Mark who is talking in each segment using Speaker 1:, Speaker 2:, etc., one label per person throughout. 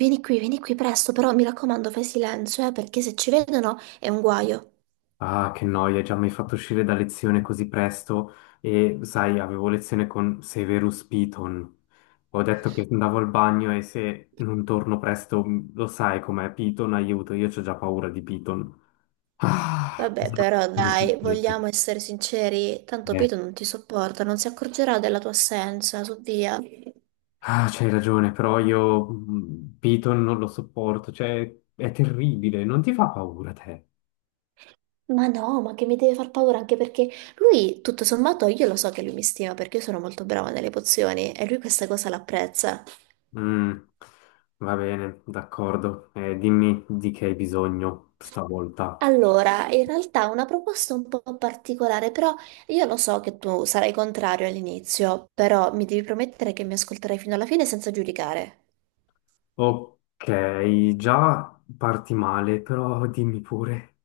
Speaker 1: Vieni qui presto, però mi raccomando, fai silenzio, perché se ci vedono è un guaio.
Speaker 2: Ah, che noia, già mi hai fatto uscire da lezione così presto e sai, avevo lezione con Severus Piton. Ho detto che andavo al bagno e se non torno presto, lo sai com'è Piton, aiuto, io ho già paura di Piton. Ah,
Speaker 1: Vabbè,
Speaker 2: cosa
Speaker 1: però
Speaker 2: cosa
Speaker 1: dai,
Speaker 2: succede?
Speaker 1: vogliamo essere sinceri, tanto
Speaker 2: Eh,
Speaker 1: Pito non ti sopporta, non si accorgerà della tua assenza, su via.
Speaker 2: ah, c'hai ragione, però io Piton non lo sopporto, cioè è terribile, non ti fa paura te?
Speaker 1: Ma no, ma che mi deve far paura anche perché lui, tutto sommato, io lo so che lui mi stima perché io sono molto brava nelle pozioni e lui questa cosa l'apprezza.
Speaker 2: Mm, Va bene, d'accordo, dimmi di che hai bisogno stavolta.
Speaker 1: Allora, in realtà è una proposta un po' particolare, però io lo so che tu sarai contrario all'inizio, però mi devi promettere che mi ascolterai fino alla fine senza giudicare.
Speaker 2: Ok, già parti male, però dimmi pure.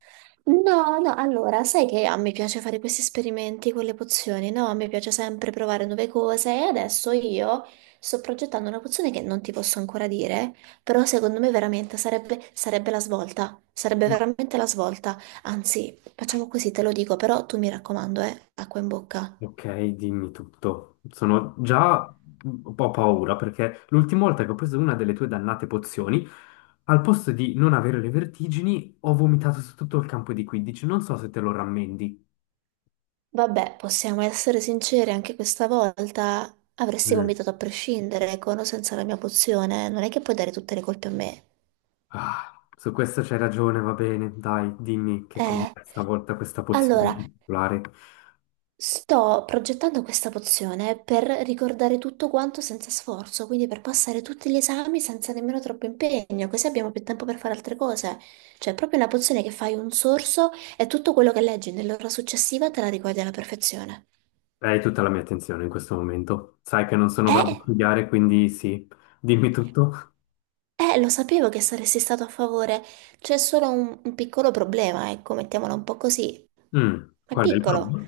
Speaker 1: No, no, allora, sai che a me piace fare questi esperimenti con le pozioni, no? A me piace sempre provare nuove cose e adesso io sto progettando una pozione che non ti posso ancora dire, però secondo me veramente sarebbe la svolta, sarebbe veramente la svolta. Anzi, facciamo così, te lo dico, però tu mi raccomando, acqua in bocca.
Speaker 2: Ok, dimmi tutto. Sono già un po' paura perché l'ultima volta che ho preso una delle tue dannate pozioni, al posto di non avere le vertigini, ho vomitato su tutto il campo di 15. Non so se te lo rammendi.
Speaker 1: Vabbè, possiamo essere sinceri, anche questa volta avresti
Speaker 2: Mm.
Speaker 1: vomitato a prescindere, con o senza la mia pozione, non è che puoi dare tutte le colpe a me.
Speaker 2: Ah, su questo c'hai ragione, va bene. Dai, dimmi che cos'è
Speaker 1: Eh,
Speaker 2: stavolta questa pozione
Speaker 1: allora,
Speaker 2: particolare.
Speaker 1: sto progettando questa pozione per ricordare tutto quanto senza sforzo, quindi per passare tutti gli esami senza nemmeno troppo impegno, così abbiamo più tempo per fare altre cose. Cioè, è proprio una pozione che fai un sorso e tutto quello che leggi nell'ora successiva te la ricordi alla perfezione.
Speaker 2: Hai tutta la mia attenzione in questo momento. Sai che non sono bravo a
Speaker 1: Eh?
Speaker 2: studiare, quindi sì, dimmi tutto.
Speaker 1: Lo sapevo che saresti stato a favore. C'è solo un piccolo problema, ecco, mettiamolo un po' così. Ma è
Speaker 2: Qual è il
Speaker 1: piccolo.
Speaker 2: problema?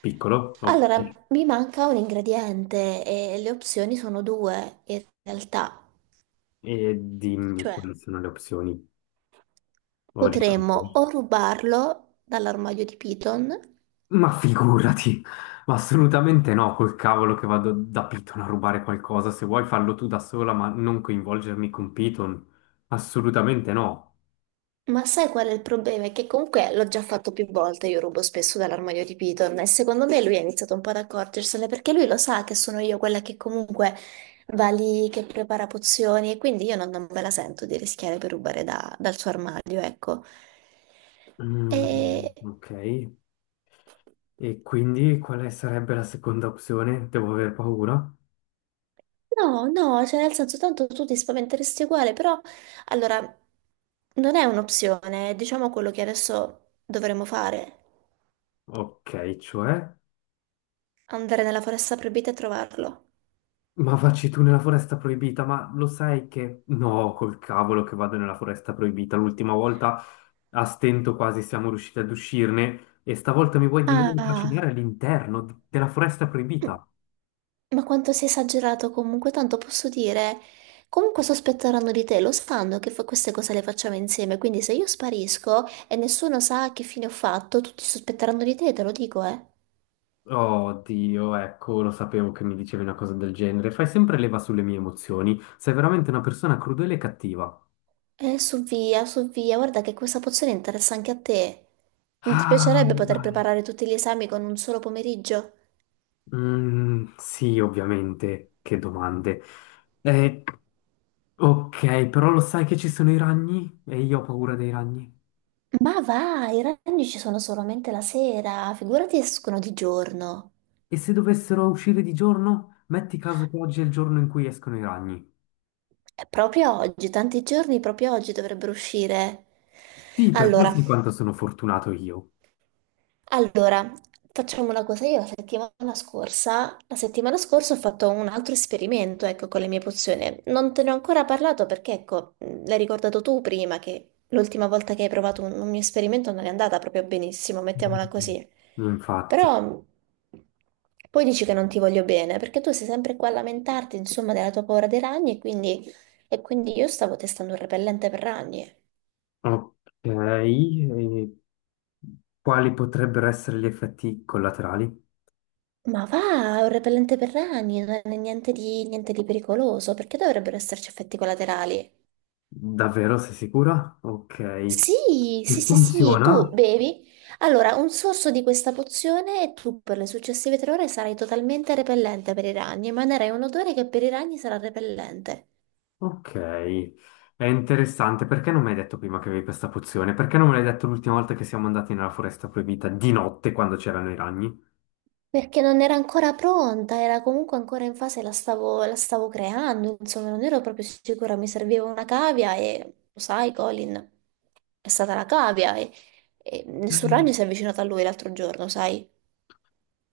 Speaker 2: Piccolo?
Speaker 1: Allora,
Speaker 2: Ok.
Speaker 1: mi manca un ingrediente e le opzioni sono due, in realtà.
Speaker 2: E dimmi quali
Speaker 1: Cioè,
Speaker 2: sono le opzioni. Ho già capito.
Speaker 1: potremmo o rubarlo dall'armadio di Python.
Speaker 2: Ma figurati, ma assolutamente no, col cavolo che vado da Python a rubare qualcosa. Se vuoi farlo tu da sola, ma non coinvolgermi con Python. Assolutamente no.
Speaker 1: Ma sai qual è il problema? È che comunque l'ho già fatto più volte, io rubo spesso dall'armadio di Piton e secondo me lui ha iniziato un po' ad accorgersene perché lui lo sa che sono io quella che comunque va lì, che prepara pozioni e quindi io non me la sento di rischiare per rubare dal suo armadio, ecco. E...
Speaker 2: Mm, ok, e quindi quale sarebbe la seconda opzione? Devo aver paura?
Speaker 1: No, no, cioè nel senso tanto tu ti spaventeresti uguale, però allora non è un'opzione, è, diciamo quello che adesso dovremmo fare,
Speaker 2: Ok, cioè?
Speaker 1: andare nella foresta proibita e trovarlo.
Speaker 2: Ma vacci tu nella foresta proibita, ma lo sai che. No, col cavolo che vado nella foresta proibita. L'ultima volta a stento quasi siamo riusciti ad uscirne e stavolta mi vuoi di nuovo
Speaker 1: Ah,
Speaker 2: trascinare all'interno della foresta
Speaker 1: m-
Speaker 2: proibita.
Speaker 1: ma quanto sei esagerato comunque, tanto posso dire, comunque sospetteranno di te, lo sanno che queste cose le facciamo insieme, quindi se io sparisco e nessuno sa che fine ho fatto, tutti sospetteranno di te, te lo dico, eh.
Speaker 2: Oh Dio, ecco, lo sapevo che mi dicevi una cosa del genere. Fai sempre leva sulle mie emozioni. Sei veramente una persona crudele e cattiva.
Speaker 1: Su via, su via, guarda che questa pozione interessa anche a te. Non ti
Speaker 2: Ah,
Speaker 1: piacerebbe poter
Speaker 2: dai.
Speaker 1: preparare tutti gli esami con un solo pomeriggio?
Speaker 2: Mm, sì, ovviamente. Che domande. Eh, Ok, però lo sai che ci sono i ragni? E io ho paura dei ragni.
Speaker 1: Ma va, i ragni ci sono solamente la sera, figurati escono di giorno.
Speaker 2: E se dovessero uscire di giorno? Metti caso che oggi è il giorno in cui escono i ragni.
Speaker 1: È proprio oggi, tanti giorni, proprio oggi dovrebbero uscire.
Speaker 2: Sì, perché lo
Speaker 1: Allora,
Speaker 2: sai quanto sono fortunato io.
Speaker 1: allora, facciamo una cosa. Io la settimana scorsa ho fatto un altro esperimento, ecco, con le mie pozioni. Non te ne ho ancora parlato perché, ecco, l'hai ricordato tu prima che l'ultima volta che hai provato un mio esperimento non è andata proprio benissimo, mettiamola
Speaker 2: Mm.
Speaker 1: così.
Speaker 2: Infatti.
Speaker 1: Però poi dici che non ti voglio bene, perché tu sei sempre qua a lamentarti, insomma, della tua paura dei ragni e quindi io stavo testando un repellente per ragni.
Speaker 2: Ok, e quali potrebbero essere gli effetti collaterali?
Speaker 1: Ma va, è un repellente per rani, non è niente di pericoloso, perché dovrebbero esserci effetti collaterali?
Speaker 2: Davvero, sei sicura? Ok. E
Speaker 1: Sì, sì, sì, sì,
Speaker 2: funziona?
Speaker 1: tu bevi. Allora, un sorso di questa pozione e tu per le successive 3 ore sarai totalmente repellente per i ragni, emanerai un odore che per i ragni sarà repellente.
Speaker 2: Ok, è interessante. Perché non mi hai detto prima che avevi questa pozione? Perché non me l'hai detto l'ultima volta che siamo andati nella foresta proibita di notte quando c'erano i ragni?
Speaker 1: Perché non era ancora pronta, era comunque ancora in fase, la stavo creando, insomma, non ero proprio sicura, mi serviva una cavia e lo sai, Colin, è stata la cavia e nessun ragno si è avvicinato a lui l'altro giorno, sai?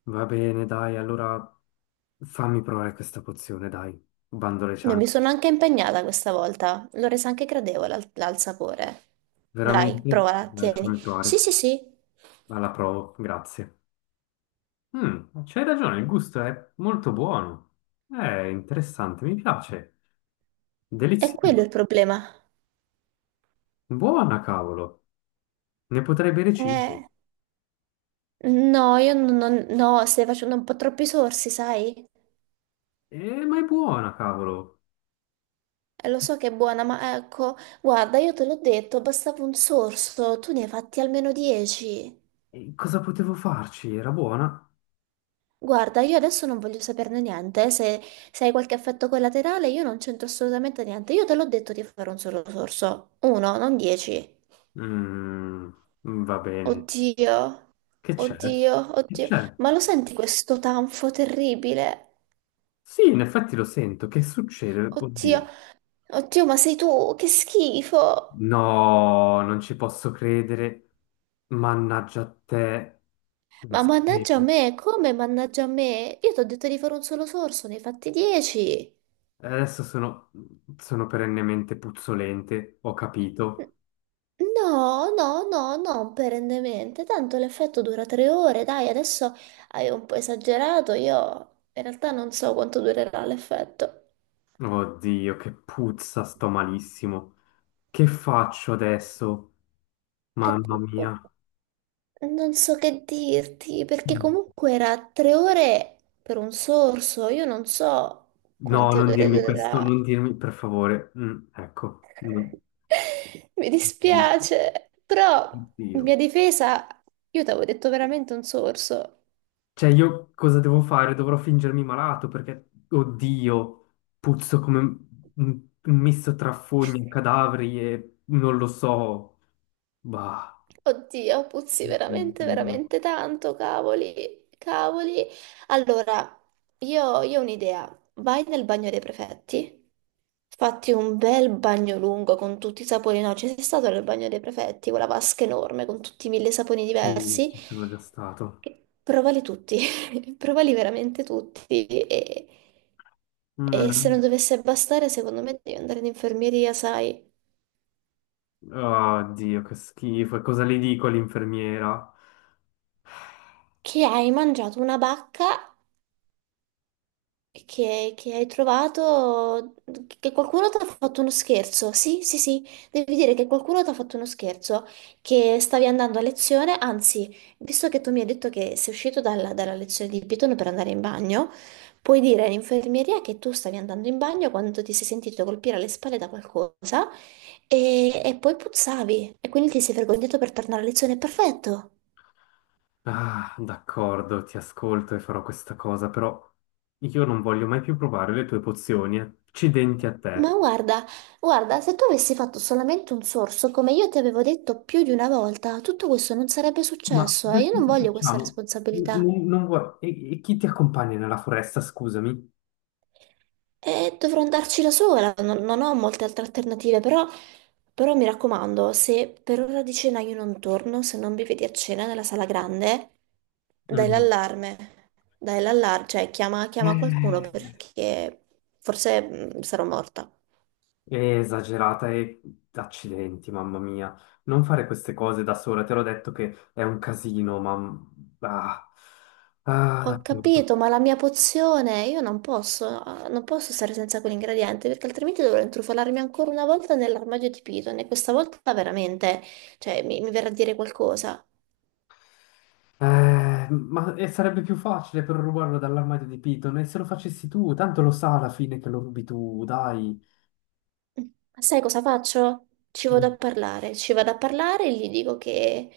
Speaker 2: Va bene, dai, allora fammi provare questa pozione, dai. Bando le
Speaker 1: Io mi
Speaker 2: ciance.
Speaker 1: sono anche impegnata questa volta, l'ho resa anche gradevole al sapore. Dai,
Speaker 2: Veramente?
Speaker 1: provala,
Speaker 2: Dai, fammi
Speaker 1: tieni. Sì,
Speaker 2: provare.
Speaker 1: sì, sì,
Speaker 2: Alla provo, grazie. C'hai ragione, il gusto è molto buono. È interessante, mi piace.
Speaker 1: è quello
Speaker 2: Delizioso.
Speaker 1: il problema.
Speaker 2: Buona, cavolo. Ne potrei bere 5.
Speaker 1: Eh, no, io no, stai facendo un po' troppi sorsi, sai?
Speaker 2: Ma è buona, cavolo.
Speaker 1: Lo so che è buona, ma ecco, guarda, io te l'ho detto, bastava un sorso, tu ne hai fatti almeno 10.
Speaker 2: E cosa potevo farci? Era buona?
Speaker 1: Guarda, io adesso non voglio saperne niente, se hai qualche effetto collaterale io non c'entro assolutamente niente, io te l'ho detto di fare un solo sorso, uno, non 10.
Speaker 2: Mm, Va bene.
Speaker 1: Oddio,
Speaker 2: Che c'è?
Speaker 1: oddio,
Speaker 2: Che
Speaker 1: oddio,
Speaker 2: c'è?
Speaker 1: ma lo senti questo tanfo terribile?
Speaker 2: Sì, in effetti lo sento. Che succede?
Speaker 1: Oddio,
Speaker 2: Oddio.
Speaker 1: oddio, ma sei tu, che schifo!
Speaker 2: No, non ci posso credere. Mannaggia a te. Lo
Speaker 1: Ma mannaggia a
Speaker 2: sapevo.
Speaker 1: me, come mannaggia a me? Io ti ho detto di fare un solo sorso, ne hai fatti 10.
Speaker 2: Adesso sono perennemente puzzolente, ho capito.
Speaker 1: No, no, no, non perennemente, tanto l'effetto dura 3 ore, dai, adesso hai un po' esagerato, io in realtà non so quanto durerà l'effetto.
Speaker 2: Oddio, che puzza, sto malissimo. Che faccio adesso?
Speaker 1: E-
Speaker 2: Mamma mia.
Speaker 1: Non so che dirti, perché comunque era 3 ore per un sorso, io non so
Speaker 2: No,
Speaker 1: quante
Speaker 2: non
Speaker 1: ore
Speaker 2: dirmi questo,
Speaker 1: durerà.
Speaker 2: non dirmi, per favore. Mm, ecco. Mm.
Speaker 1: Mi
Speaker 2: No.
Speaker 1: dispiace, però in
Speaker 2: Oddio.
Speaker 1: mia difesa io ti avevo detto veramente un sorso.
Speaker 2: Cioè, io cosa devo fare? Dovrò fingermi malato perché, oddio, puzzo come un misto tra fogne, cadaveri e non lo so. Bah,
Speaker 1: Oddio, puzzi veramente,
Speaker 2: oddio.
Speaker 1: veramente tanto, cavoli, cavoli. Allora, io ho un'idea. Vai nel bagno dei prefetti, fatti un bel bagno lungo con tutti i saponi. No, ci sei stato nel bagno dei prefetti, quella vasca enorme con tutti i mille saponi
Speaker 2: Sì,
Speaker 1: diversi.
Speaker 2: ci sono già stato.
Speaker 1: Provali tutti, provali veramente tutti. E se non
Speaker 2: Mm.
Speaker 1: dovesse bastare, secondo me devi andare in infermeria, sai,
Speaker 2: Oddio, che schifo. E cosa le dico all'infermiera?
Speaker 1: che hai mangiato una bacca che hai trovato, che qualcuno ti ha fatto uno scherzo. Sì, sì, sì, devi dire che qualcuno ti ha fatto uno scherzo, che stavi andando a lezione, anzi, visto che tu mi hai detto che sei uscito dalla lezione di Python per andare in bagno, puoi dire all'infermieria che tu stavi andando in bagno quando ti sei sentito colpire alle spalle da qualcosa e poi puzzavi e quindi ti sei vergognato per tornare a lezione. Perfetto.
Speaker 2: Ah, d'accordo, ti ascolto e farò questa cosa, però io non voglio mai più provare le tue pozioni. Eh. Accidenti a te.
Speaker 1: Ma guarda, guarda, se tu avessi fatto solamente un sorso, come io ti avevo detto più di una volta, tutto questo non sarebbe
Speaker 2: Ma
Speaker 1: successo e
Speaker 2: adesso
Speaker 1: io non
Speaker 2: cosa
Speaker 1: voglio questa
Speaker 2: facciamo? N-
Speaker 1: responsabilità.
Speaker 2: non- non vuoi- E chi ti accompagna nella foresta, scusami?
Speaker 1: E dovrò andarci da sola, non ho molte altre alternative, però, però mi raccomando, se per ora di cena io non torno, se non mi vedi a cena nella sala grande, dai
Speaker 2: Mm.
Speaker 1: l'allarme, dai l'allarme, cioè chiama,
Speaker 2: È
Speaker 1: chiama qualcuno perché forse sarò morta.
Speaker 2: esagerata e accidenti, mamma mia. Non fare queste cose da sola, te l'ho detto che è un casino. Ah, ah,
Speaker 1: Ho
Speaker 2: d'accordo.
Speaker 1: capito, ma la mia pozione io non posso stare senza quell'ingrediente perché altrimenti dovrò intrufolarmi ancora una volta nell'armadio di Python e questa volta veramente, cioè, mi verrà a dire qualcosa.
Speaker 2: Ma e sarebbe più facile per rubarlo dall'armadio di Piton e se lo facessi tu, tanto lo sa alla fine che lo rubi tu, dai.
Speaker 1: Mm, Ma sai cosa faccio? Ci vado
Speaker 2: Mm.
Speaker 1: a parlare, ci vado a parlare e gli dico che,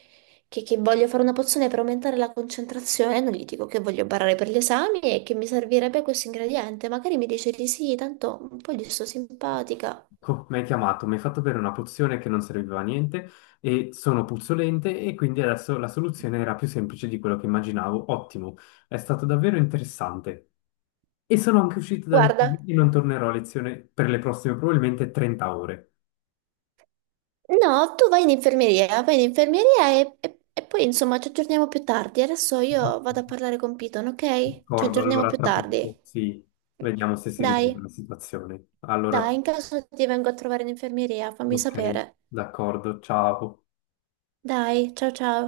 Speaker 1: che voglio fare una pozione per aumentare la concentrazione, non gli dico che voglio barare per gli esami e che mi servirebbe questo ingrediente. Magari mi dice di sì, tanto un po' gli sto simpatica.
Speaker 2: Mi hai chiamato, mi hai fatto bere una pozione che non serviva a niente e sono puzzolente e quindi adesso la soluzione era più semplice di quello che immaginavo. Ottimo, è stato davvero interessante. E sono anche uscito da lezione
Speaker 1: Guarda.
Speaker 2: e non tornerò a lezione per le prossime probabilmente 30 ore.
Speaker 1: No, tu vai in infermeria e poi insomma ci aggiorniamo più tardi. Adesso io vado a parlare con Piton, ok? Ci
Speaker 2: D'accordo,
Speaker 1: aggiorniamo
Speaker 2: allora
Speaker 1: più
Speaker 2: tra
Speaker 1: tardi.
Speaker 2: poco, sì, vediamo se si
Speaker 1: Dai,
Speaker 2: risolve la situazione. Allora.
Speaker 1: dai, in caso ti vengo a trovare in infermeria, fammi
Speaker 2: Ok,
Speaker 1: sapere.
Speaker 2: d'accordo, ciao.
Speaker 1: Dai, ciao ciao.